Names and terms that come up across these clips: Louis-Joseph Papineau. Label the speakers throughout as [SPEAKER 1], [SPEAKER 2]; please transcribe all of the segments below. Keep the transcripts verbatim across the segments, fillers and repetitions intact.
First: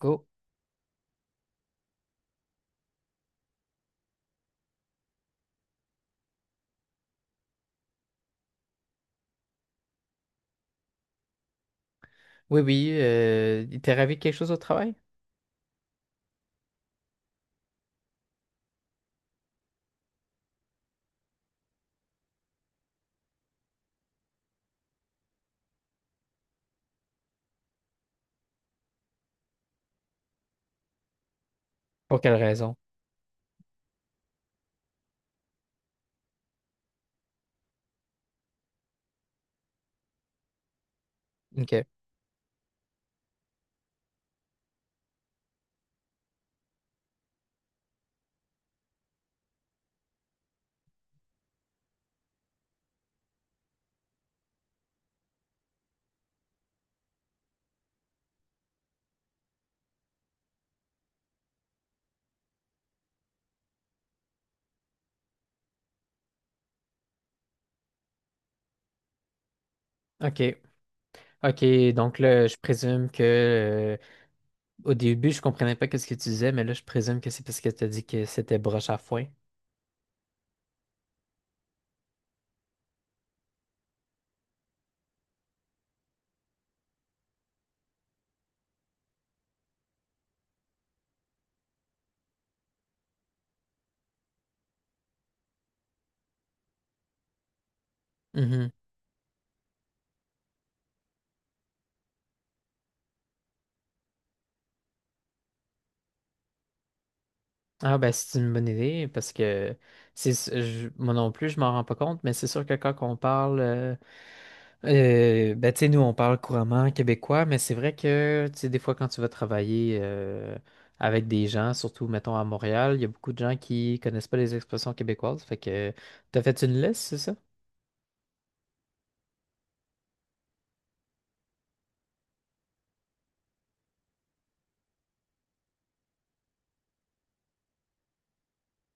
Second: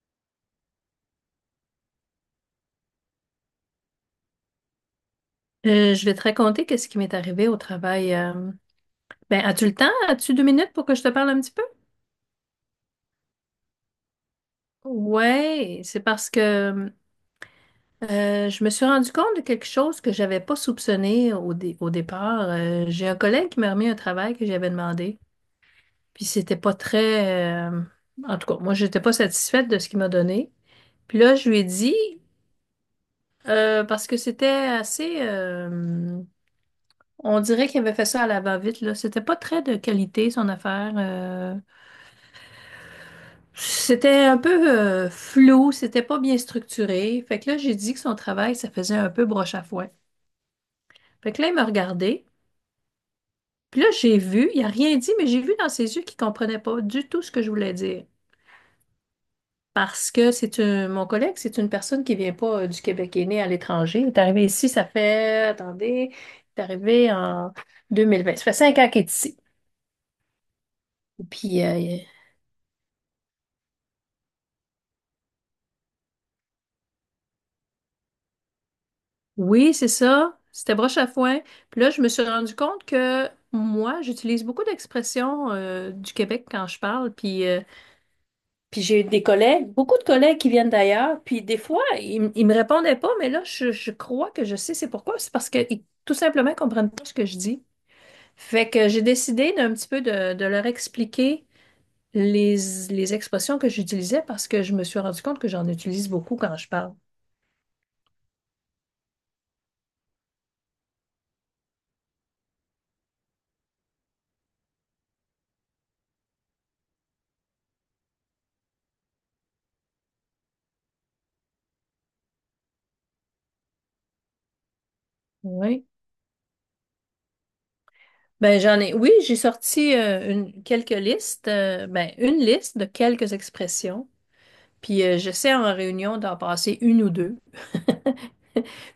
[SPEAKER 1] Go.
[SPEAKER 2] Euh, je vais te raconter qu'est-ce qui m'est arrivé au travail. euh. Ben, as-tu le temps? As-tu deux minutes pour que je te parle un petit peu?
[SPEAKER 1] Oui, oui, euh, il t'est arrivé quelque chose au travail?
[SPEAKER 2] Ouais, c'est parce que euh, je me suis rendu compte de quelque chose que j'avais pas soupçonné au, dé- au départ. Euh, j'ai un collègue qui m'a remis un travail que j'avais demandé, puis c'était pas très, euh, En tout cas, moi j'étais pas satisfaite de ce qu'il m'a donné. Puis là, je lui ai dit
[SPEAKER 1] Pour quelle raison?
[SPEAKER 2] euh, parce que c'était assez, euh, On dirait qu'il avait fait ça à la va-vite là. C'était pas très de qualité son affaire. euh,
[SPEAKER 1] OK.
[SPEAKER 2] C'était un peu euh, flou, c'était pas bien structuré. Fait que là, j'ai dit que son travail, ça faisait un peu broche à foin. Fait que là, il m'a regardé. Puis là, j'ai vu, il a rien dit, mais j'ai vu dans ses yeux qu'il comprenait pas du tout ce que je voulais dire. Parce que c'est un- mon collègue, c'est une personne qui vient pas euh, du Québec, qui est née à l'étranger. Il est arrivé ici, ça fait, attendez, il est arrivé en deux mille vingt. Ça fait cinq ans qu'il est ici.
[SPEAKER 1] OK.
[SPEAKER 2] Puis
[SPEAKER 1] OK.
[SPEAKER 2] euh,
[SPEAKER 1] Donc là, je présume que euh, au début, je comprenais pas ce que tu disais, mais là, je présume que c'est parce que tu as dit que c'était broche à foin.
[SPEAKER 2] oui, c'est ça. C'était broche à foin. Puis là, je me suis rendu compte que moi, j'utilise beaucoup d'expressions euh, du Québec quand je parle. Puis, euh, puis j'ai des collègues, beaucoup de collègues qui viennent d'ailleurs. Puis des fois, ils, m- ils me répondaient pas, mais là, je, je crois que je sais c'est pourquoi. C'est parce qu'ils tout simplement ils comprennent pas ce que je dis. Fait
[SPEAKER 1] Mhm.
[SPEAKER 2] que j'ai décidé d'un petit peu de, de leur expliquer les, les expressions que j'utilisais parce que je me suis rendu compte que j'en utilise beaucoup quand je parle.
[SPEAKER 1] Ah ben c'est une bonne idée parce que c'est je- moi non plus je m'en rends pas compte, mais c'est sûr que quand on parle euh, euh, ben tu sais, nous on parle couramment québécois, mais c'est vrai que tu sais, des fois quand tu vas travailler euh, avec des gens, surtout mettons à Montréal, il y a beaucoup de gens qui connaissent pas les expressions québécoises, fait
[SPEAKER 2] Oui.
[SPEAKER 1] que t'as fait une liste, c'est ça?
[SPEAKER 2] Ben, j'en ai, oui, j'ai sorti euh, une, quelques listes, euh, ben, une liste de quelques expressions. Puis euh, j'essaie en réunion d'en passer une ou deux.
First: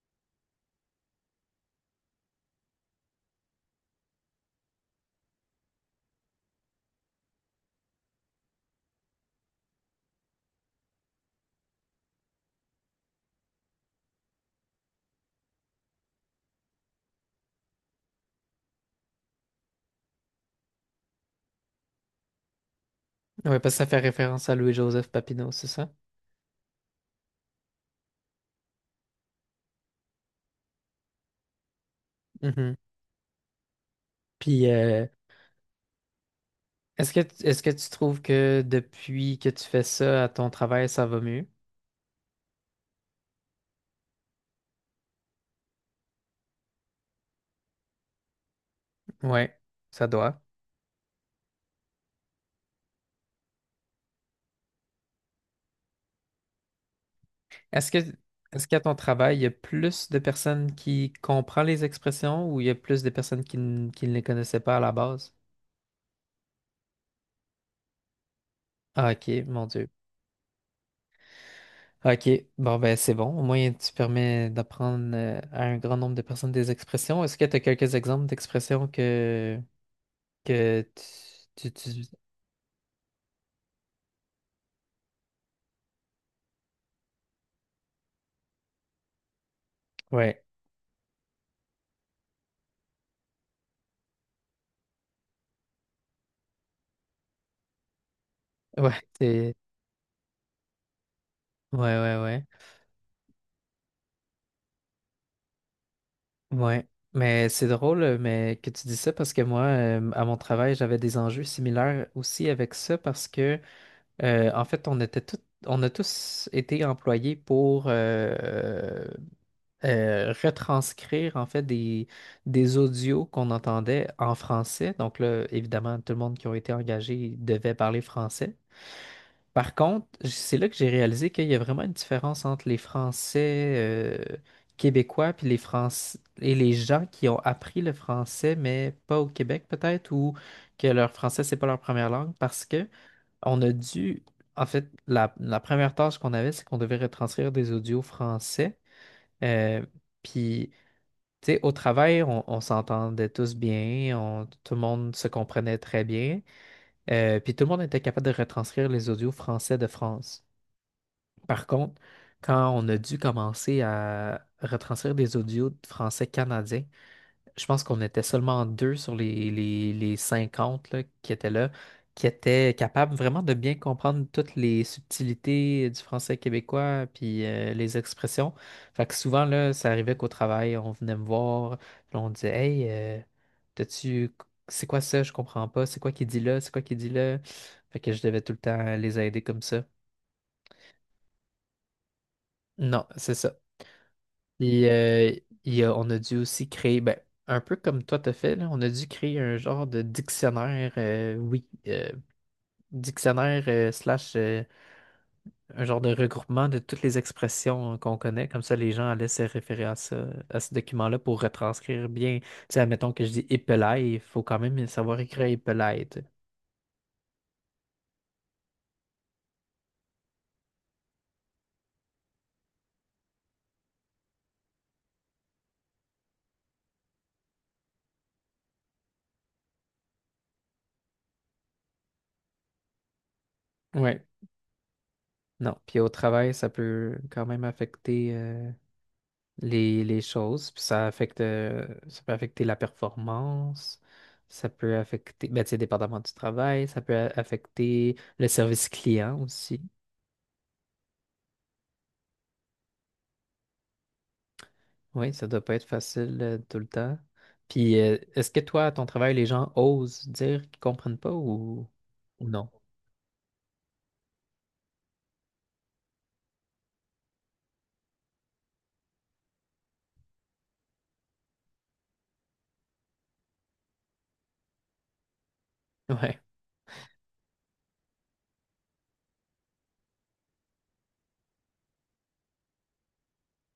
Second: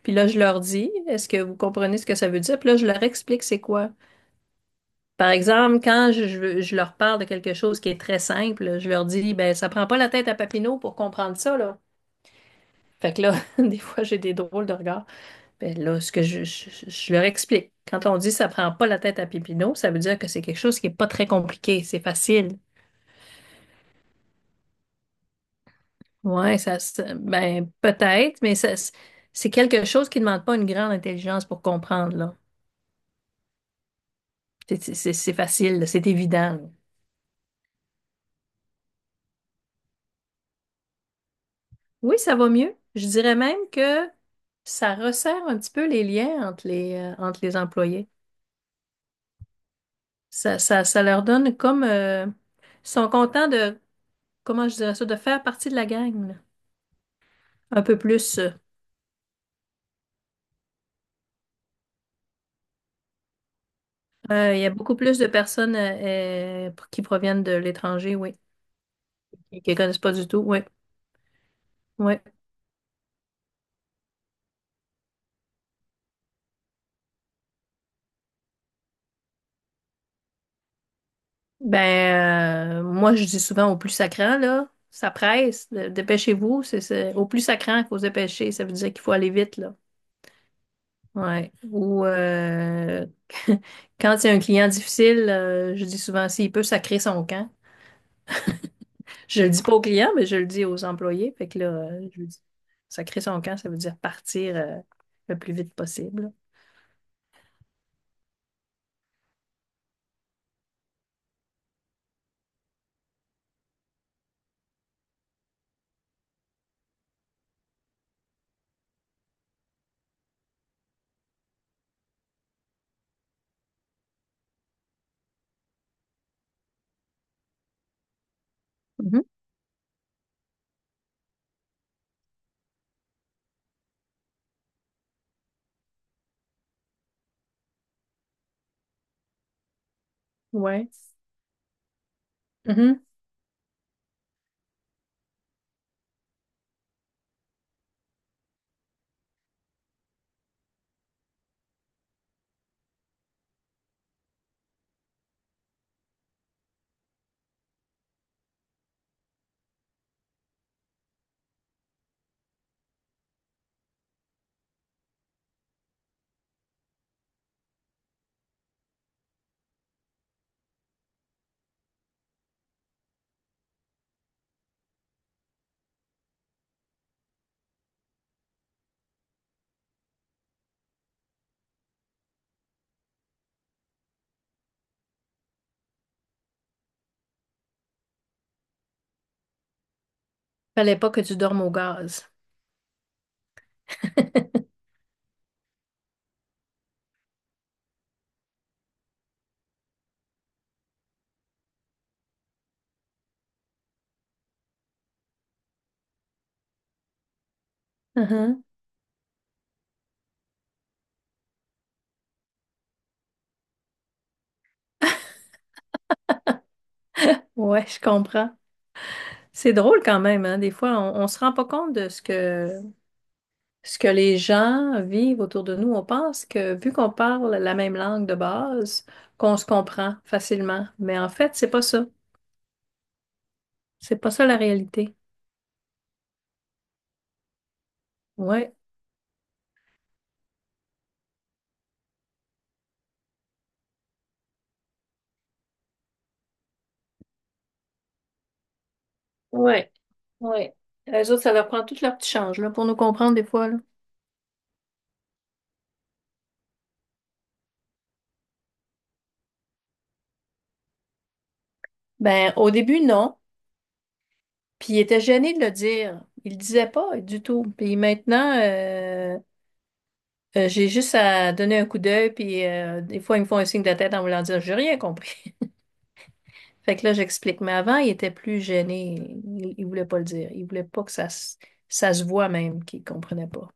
[SPEAKER 2] Puis là, je leur dis, est-ce que vous comprenez ce que ça veut dire? Puis là, je leur explique c'est quoi. Par exemple, quand je, je- je leur parle de quelque chose qui est très simple, je leur dis, ben, ça prend pas la tête à Papineau pour comprendre ça, là. Fait que là, des fois, j'ai des drôles de regards. Ben là, ce que je, je- je leur explique. Quand on dit ça prend pas la tête à Papineau, ça veut dire que c'est quelque chose qui est pas très compliqué, c'est facile.
[SPEAKER 1] Ouais, parce que ça fait référence à Louis-Joseph Papineau, c'est ça?
[SPEAKER 2] Ouais, ça, se- ben, peut-être, mais ça, c'est quelque chose qui demande pas une grande intelligence pour comprendre, là.
[SPEAKER 1] Mhm. Puis
[SPEAKER 2] C'est
[SPEAKER 1] euh,
[SPEAKER 2] c'est- c'est facile, là, c'est évident. Là.
[SPEAKER 1] est-ce que est-ce que tu trouves que depuis que tu fais ça à ton travail, ça va mieux?
[SPEAKER 2] Oui, ça va mieux. Je dirais même que ça resserre un petit peu les liens entre les, euh, entre les employés.
[SPEAKER 1] Ouais, ça doit.
[SPEAKER 2] Ça, ça, ça leur donne comme... euh, ils sont contents de, comment je dirais ça, de faire partie de la gang, là. Un
[SPEAKER 1] Est-ce que,
[SPEAKER 2] peu plus. euh.
[SPEAKER 1] est-ce qu'à ton travail, il y a plus de personnes qui comprennent les expressions, ou il y a plus de personnes qui, n- qui ne les
[SPEAKER 2] Euh,
[SPEAKER 1] connaissaient
[SPEAKER 2] il y a
[SPEAKER 1] pas à la
[SPEAKER 2] beaucoup plus de
[SPEAKER 1] base?
[SPEAKER 2] personnes euh, euh, qui proviennent de l'étranger, oui,
[SPEAKER 1] Ah, OK,
[SPEAKER 2] et
[SPEAKER 1] mon
[SPEAKER 2] qui ne
[SPEAKER 1] Dieu.
[SPEAKER 2] connaissent pas du tout, oui, oui.
[SPEAKER 1] OK, bon, ben c'est bon. Au moins, tu permets d'apprendre euh, à un grand nombre de personnes des expressions. Est-ce que tu as quelques exemples d'expressions que, que tu, tu, tu-
[SPEAKER 2] Ben, euh, moi, je dis souvent au plus sacrant, là, ça presse, dépêchez-vous, c'est, c'est- au plus sacrant, il faut se dépêcher, ça veut dire qu'il faut aller vite, là.
[SPEAKER 1] Ouais,
[SPEAKER 2] Ouais. Ou euh, quand il y a un client difficile, euh, je dis souvent, s'il peut sacrer son camp.
[SPEAKER 1] ouais,
[SPEAKER 2] Je le
[SPEAKER 1] c'est.
[SPEAKER 2] dis pas aux clients, mais je le dis aux employés. Fait que là,
[SPEAKER 1] Ouais,
[SPEAKER 2] euh, je
[SPEAKER 1] ouais,
[SPEAKER 2] lui dis,
[SPEAKER 1] ouais.
[SPEAKER 2] sacrer son camp, ça veut dire partir euh, le plus vite possible.
[SPEAKER 1] Ouais, mais c'est drôle euh, mais que tu dis ça, parce que moi, euh, à mon travail, j'avais des enjeux similaires aussi avec ça, parce que, euh, en fait, on était tout- on a tous été employés pour euh, euh, retranscrire, en fait, des, des audios qu'on entendait en français. Donc là, évidemment, tout le monde qui a été engagé devait parler français.
[SPEAKER 2] Mhm.
[SPEAKER 1] Par contre, j- c'est là que j'ai réalisé qu'il y a vraiment une différence entre les Français euh, québécois, puis les Français et les gens qui ont appris le français, mais pas au Québec peut-être, ou que
[SPEAKER 2] Ouais.
[SPEAKER 1] leur français, c'est pas leur première langue, parce que
[SPEAKER 2] Mhm.
[SPEAKER 1] on a dû, en fait, la, la première tâche qu'on avait, c'est qu'on devait retranscrire des audios français. euh, puis, Tu sais, au travail, on, on s'entendait tous bien, on- tout le monde se comprenait très bien, euh, puis tout le monde était capable de retranscrire les audios français de France. Par contre, quand on a dû commencer à retranscrire des audios de français canadien, je pense qu'on était seulement deux sur les, les, les cinquante là, qui étaient là, qui étaient capables vraiment de bien comprendre toutes les subtilités du français québécois, puis euh, les expressions. Fait que souvent, là, ça arrivait qu'au travail, on venait me voir, puis on disait, « Hey, euh, t'as-tu. C'est quoi ça? Je comprends pas. C'est quoi qui dit là? C'est quoi qui dit là? » Fait que je devais tout le temps les aider comme ça.
[SPEAKER 2] Fallait pas que tu dormes au gaz.
[SPEAKER 1] Non, c'est ça. Et, euh, et, euh, on a dû aussi créer, ben, un peu comme toi t'as fait, là, on a dû créer un genre de dictionnaire, euh, oui, euh, dictionnaire euh, slash, euh, un genre de regroupement de toutes les expressions qu'on connaît. Comme
[SPEAKER 2] Mhm.
[SPEAKER 1] ça, les gens allaient se référer à ça, à ce document-là, pour retranscrire bien. Tu sais, admettons que je dis épelaye, il faut quand même savoir écrire épelaye, tu
[SPEAKER 2] Ouais, je comprends. C'est drôle quand même, hein. Des fois, on, on se rend pas compte de ce que ce que les gens vivent autour de nous. On pense que vu qu'on parle la même langue de base, qu'on se comprend facilement. Mais en fait, c'est pas ça.
[SPEAKER 1] sais.
[SPEAKER 2] C'est
[SPEAKER 1] Ouais.
[SPEAKER 2] pas ça la réalité.
[SPEAKER 1] Non. Puis au travail, ça peut quand même affecter, euh,
[SPEAKER 2] Ouais.
[SPEAKER 1] les, les choses, puis ça affecte, euh, ça peut affecter la performance, ça peut affecter, ben, tu sais, dépendamment du travail, ça peut a- affecter le service client aussi.
[SPEAKER 2] Ouais. Ouais. Les autres, ça leur prend tout leur petit change, là, pour nous comprendre des fois, là.
[SPEAKER 1] Oui, ça doit pas être facile euh, tout le temps. Puis, euh, est-ce que toi, à ton travail, les gens osent dire qu'ils comprennent pas, ou, ou
[SPEAKER 2] Ben,
[SPEAKER 1] non?
[SPEAKER 2] au début, non. Puis il était gêné de le dire. Il le disaient pas du tout. Puis maintenant, euh, euh, j'ai juste à donner un coup d'œil, puis euh, des fois, ils me font un signe de tête en voulant dire, j'ai rien compris.
[SPEAKER 1] Ouais,
[SPEAKER 2] Fait que là, j'explique. Mais avant, il était plus gêné. Il, il voulait pas le dire. Il voulait pas que ça se, ça se voit même qu'il comprenait pas.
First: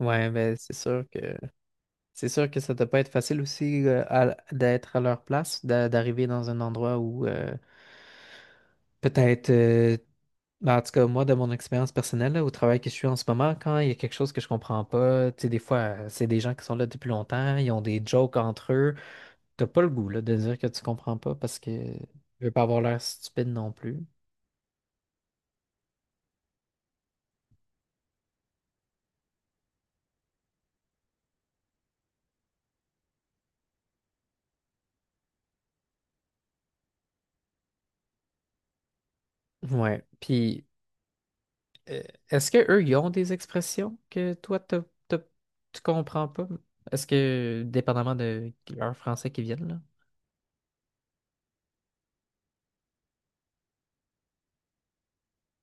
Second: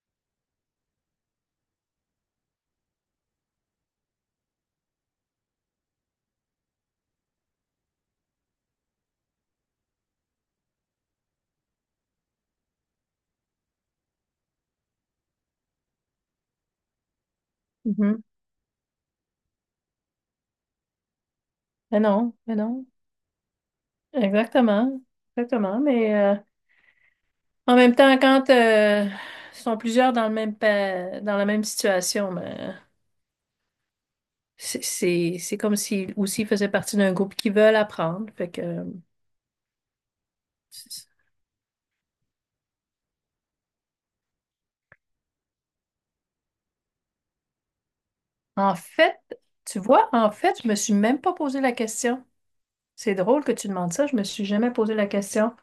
[SPEAKER 1] ouais, ben, c'est sûr que c'est sûr que ça doit pas être facile aussi, euh, à- d'être à leur place, d'a- d'arriver dans un endroit où euh, Peut-être euh, Ben, en tout cas, moi, de mon expérience personnelle, là, au travail que je suis en ce moment, quand il y a quelque chose que je comprends pas, tu sais, des fois, euh, c'est des gens qui sont là depuis longtemps, ils ont des
[SPEAKER 2] Mhm.
[SPEAKER 1] jokes entre eux. T'as pas le goût, là, de dire que tu comprends pas, parce que
[SPEAKER 2] Mais
[SPEAKER 1] tu
[SPEAKER 2] non,
[SPEAKER 1] veux
[SPEAKER 2] mais
[SPEAKER 1] pas avoir
[SPEAKER 2] non.
[SPEAKER 1] l'air stupide non plus.
[SPEAKER 2] Exactement. Exactement. Mais euh, en même temps, quand euh, ils sont plusieurs dans le même pa- dans la même situation, ben, c'est c'est- c'est comme s'ils aussi faisaient partie d'un groupe qui veulent apprendre. Fait que euh,
[SPEAKER 1] Ouais. Puis.
[SPEAKER 2] c'est-
[SPEAKER 1] Euh, Est-ce que eux, ils ont des expressions que toi, t'as- t'as- tu comprends pas? Est-ce que, dépendamment de
[SPEAKER 2] en
[SPEAKER 1] leur
[SPEAKER 2] fait,
[SPEAKER 1] français qui viennent,
[SPEAKER 2] tu
[SPEAKER 1] là?
[SPEAKER 2] vois, en fait, je me suis même pas posé la question. C'est drôle que tu demandes ça, je me suis jamais posé la question.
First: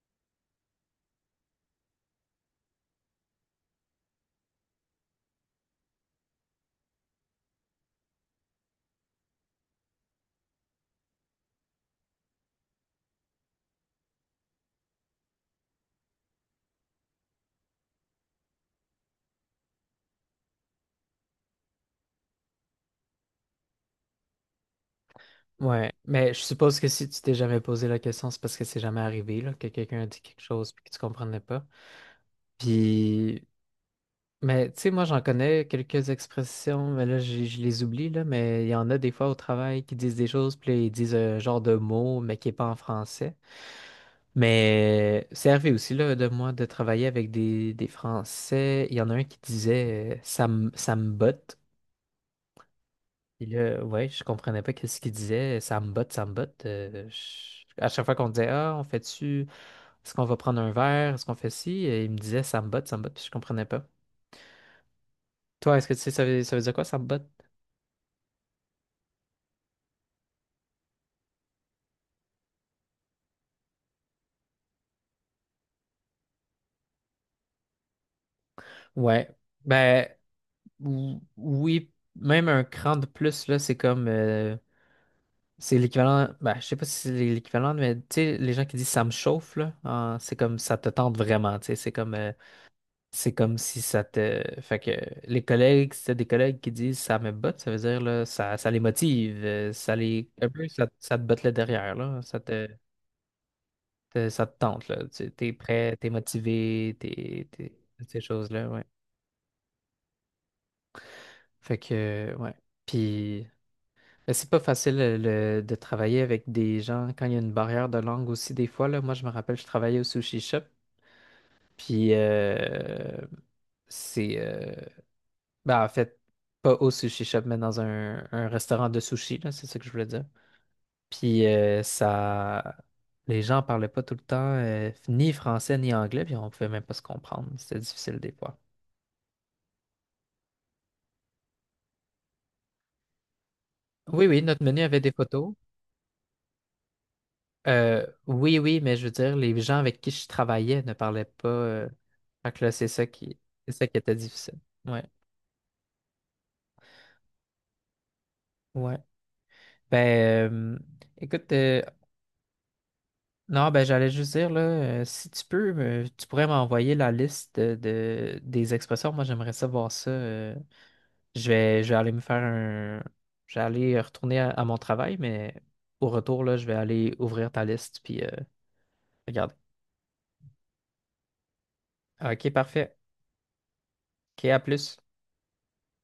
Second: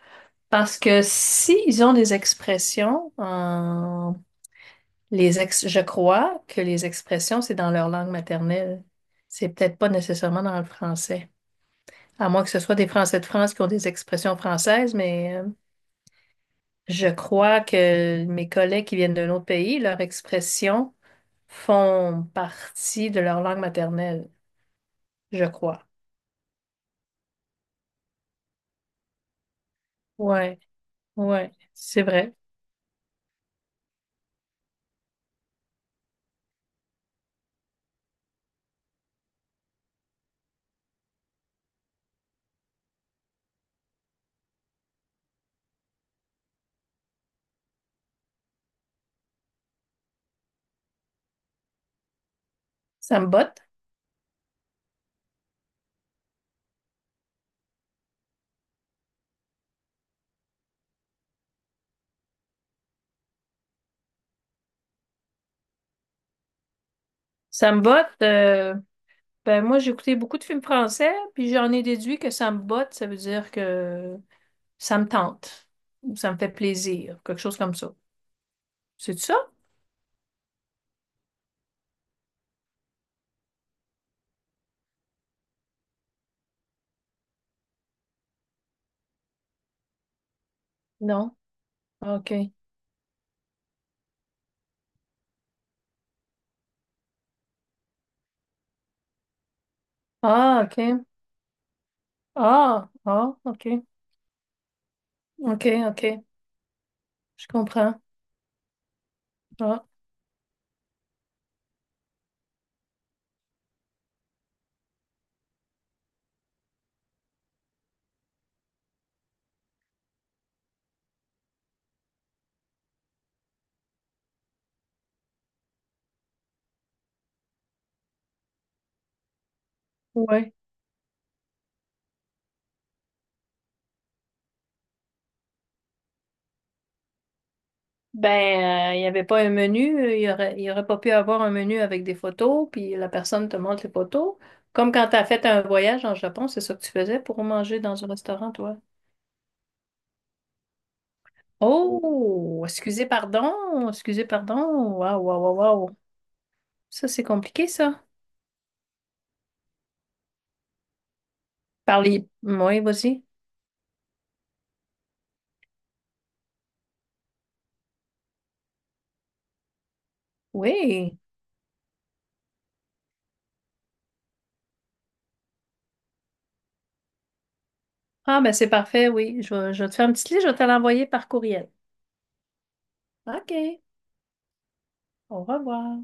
[SPEAKER 2] Parce que s'ils ont des expressions, euh, les ex- je crois que les expressions, c'est dans leur langue maternelle. C'est peut-être pas nécessairement dans le français. À moins que ce soit des Français de France qui ont des expressions françaises, mais euh, je crois que mes collègues qui viennent d'un autre pays, leurs expressions font partie de leur langue maternelle, je crois.
[SPEAKER 1] Ouais, mais je suppose que si tu t'es jamais posé la question, c'est parce que c'est jamais arrivé, là, que quelqu'un a dit quelque
[SPEAKER 2] Ouais,
[SPEAKER 1] chose puis que tu comprenais
[SPEAKER 2] ouais,
[SPEAKER 1] pas.
[SPEAKER 2] c'est vrai.
[SPEAKER 1] Puis. Mais tu sais, moi, j'en connais quelques expressions, mais là, j'ai- je les oublie, là, mais il y en a des fois au travail qui disent des choses, puis là, ils disent un genre de mot, mais qui n'est pas en français. Mais c'est arrivé aussi, là, de moi, de travailler avec des, des Français. Il y en a un qui disait euh, ça me, ça me botte.
[SPEAKER 2] Ça me
[SPEAKER 1] Et
[SPEAKER 2] botte.
[SPEAKER 1] là, ouais, je comprenais pas qu'est-ce qu'il disait. Ça me botte, ça me botte. Euh, je- À chaque fois qu'on disait, ah, on fait-tu, est-ce qu'on va prendre un verre, est-ce qu'on fait ci, et il me disait, ça me botte, ça me botte, puis je comprenais pas. Toi, est-ce que tu sais, ça veut, ça veut, dire quoi, ça me botte?
[SPEAKER 2] Ça me botte. euh, Ben moi, j'ai écouté beaucoup de films français, puis j'en ai déduit que ça me botte, ça veut dire que ça me tente, ou ça me fait plaisir, quelque chose comme ça. C'est
[SPEAKER 1] Ouais.
[SPEAKER 2] ça?
[SPEAKER 1] Ben, ou- oui, même un cran de plus, là, c'est comme, euh, c'est l'équivalent. Ben, je sais pas si c'est l'équivalent, mais tu sais, les gens qui disent ça me chauffe, là, en- c'est comme, ça te tente
[SPEAKER 2] Non.
[SPEAKER 1] vraiment, tu sais. C'est comme, euh,
[SPEAKER 2] OK.
[SPEAKER 1] c'est comme si ça te. Fait que les collègues, si t'as des collègues qui disent ça me botte, ça veut dire, là, ça, ça les motive, euh, ça les. Un
[SPEAKER 2] Ah,
[SPEAKER 1] peu, ça,
[SPEAKER 2] OK.
[SPEAKER 1] ça te botte le derrière, là. Ça te,
[SPEAKER 2] Ah, ah, OK.
[SPEAKER 1] te- ça te tente, là. Tu es
[SPEAKER 2] OK,
[SPEAKER 1] prêt, t'es
[SPEAKER 2] OK.
[SPEAKER 1] motivé, t'es,
[SPEAKER 2] Je
[SPEAKER 1] t'es-
[SPEAKER 2] comprends.
[SPEAKER 1] toutes ces choses-là, ouais.
[SPEAKER 2] Ah,
[SPEAKER 1] Fait que, ouais. Puis. Mais c'est pas facile, euh, le- de travailler avec des gens quand il y a une barrière de langue aussi, des fois là. Moi, je me rappelle, je travaillais au sushi shop, puis euh, c'est euh, ben, en fait, pas au sushi shop, mais dans un, un restaurant de sushi, là, c'est ça que je voulais dire.
[SPEAKER 2] ouais.
[SPEAKER 1] Puis euh, Ça, les gens parlaient pas tout le temps, euh, ni français ni anglais, puis on pouvait même pas se comprendre. C'était difficile des fois.
[SPEAKER 2] Ben, euh, il n'y avait pas un menu, euh, il y aurait, il y aurait pas pu avoir un menu avec des photos, puis la personne te montre les
[SPEAKER 1] Oui,
[SPEAKER 2] photos.
[SPEAKER 1] oui, notre menu
[SPEAKER 2] Comme
[SPEAKER 1] avait
[SPEAKER 2] quand
[SPEAKER 1] des
[SPEAKER 2] tu as fait
[SPEAKER 1] photos.
[SPEAKER 2] un voyage en Japon, c'est ça que tu faisais pour manger dans
[SPEAKER 1] Euh,
[SPEAKER 2] un restaurant,
[SPEAKER 1] oui,
[SPEAKER 2] toi.
[SPEAKER 1] oui, mais je veux dire, les gens avec qui je travaillais ne parlaient pas. euh, Fait
[SPEAKER 2] Oh,
[SPEAKER 1] que là, c'est ça
[SPEAKER 2] excusez,
[SPEAKER 1] qui, c'est ça
[SPEAKER 2] pardon,
[SPEAKER 1] qui était
[SPEAKER 2] excusez,
[SPEAKER 1] difficile.
[SPEAKER 2] pardon.
[SPEAKER 1] Ouais,
[SPEAKER 2] Waouh, waouh, waouh, waouh. Ça, c'est compliqué, ça.
[SPEAKER 1] ouais. Ben, euh, Écoute, euh,
[SPEAKER 2] Parlez. Oui, vas-y.
[SPEAKER 1] non, ben, j'allais juste dire, là, euh, si tu peux, me- tu pourrais m'envoyer la liste de, de- des expressions. Moi, j'aimerais ça voir ça. euh.
[SPEAKER 2] Oui.
[SPEAKER 1] je vais, je vais aller me faire un. Je vais aller retourner à, à mon travail, mais au retour, là, je vais aller ouvrir ta liste, puis euh,
[SPEAKER 2] Ah, ben, c'est parfait, oui. Je
[SPEAKER 1] regarder.
[SPEAKER 2] vais, je vais te faire une petite liste, je vais te l'envoyer par courriel.
[SPEAKER 1] OK, parfait.
[SPEAKER 2] OK.
[SPEAKER 1] OK, à plus.
[SPEAKER 2] Au revoir.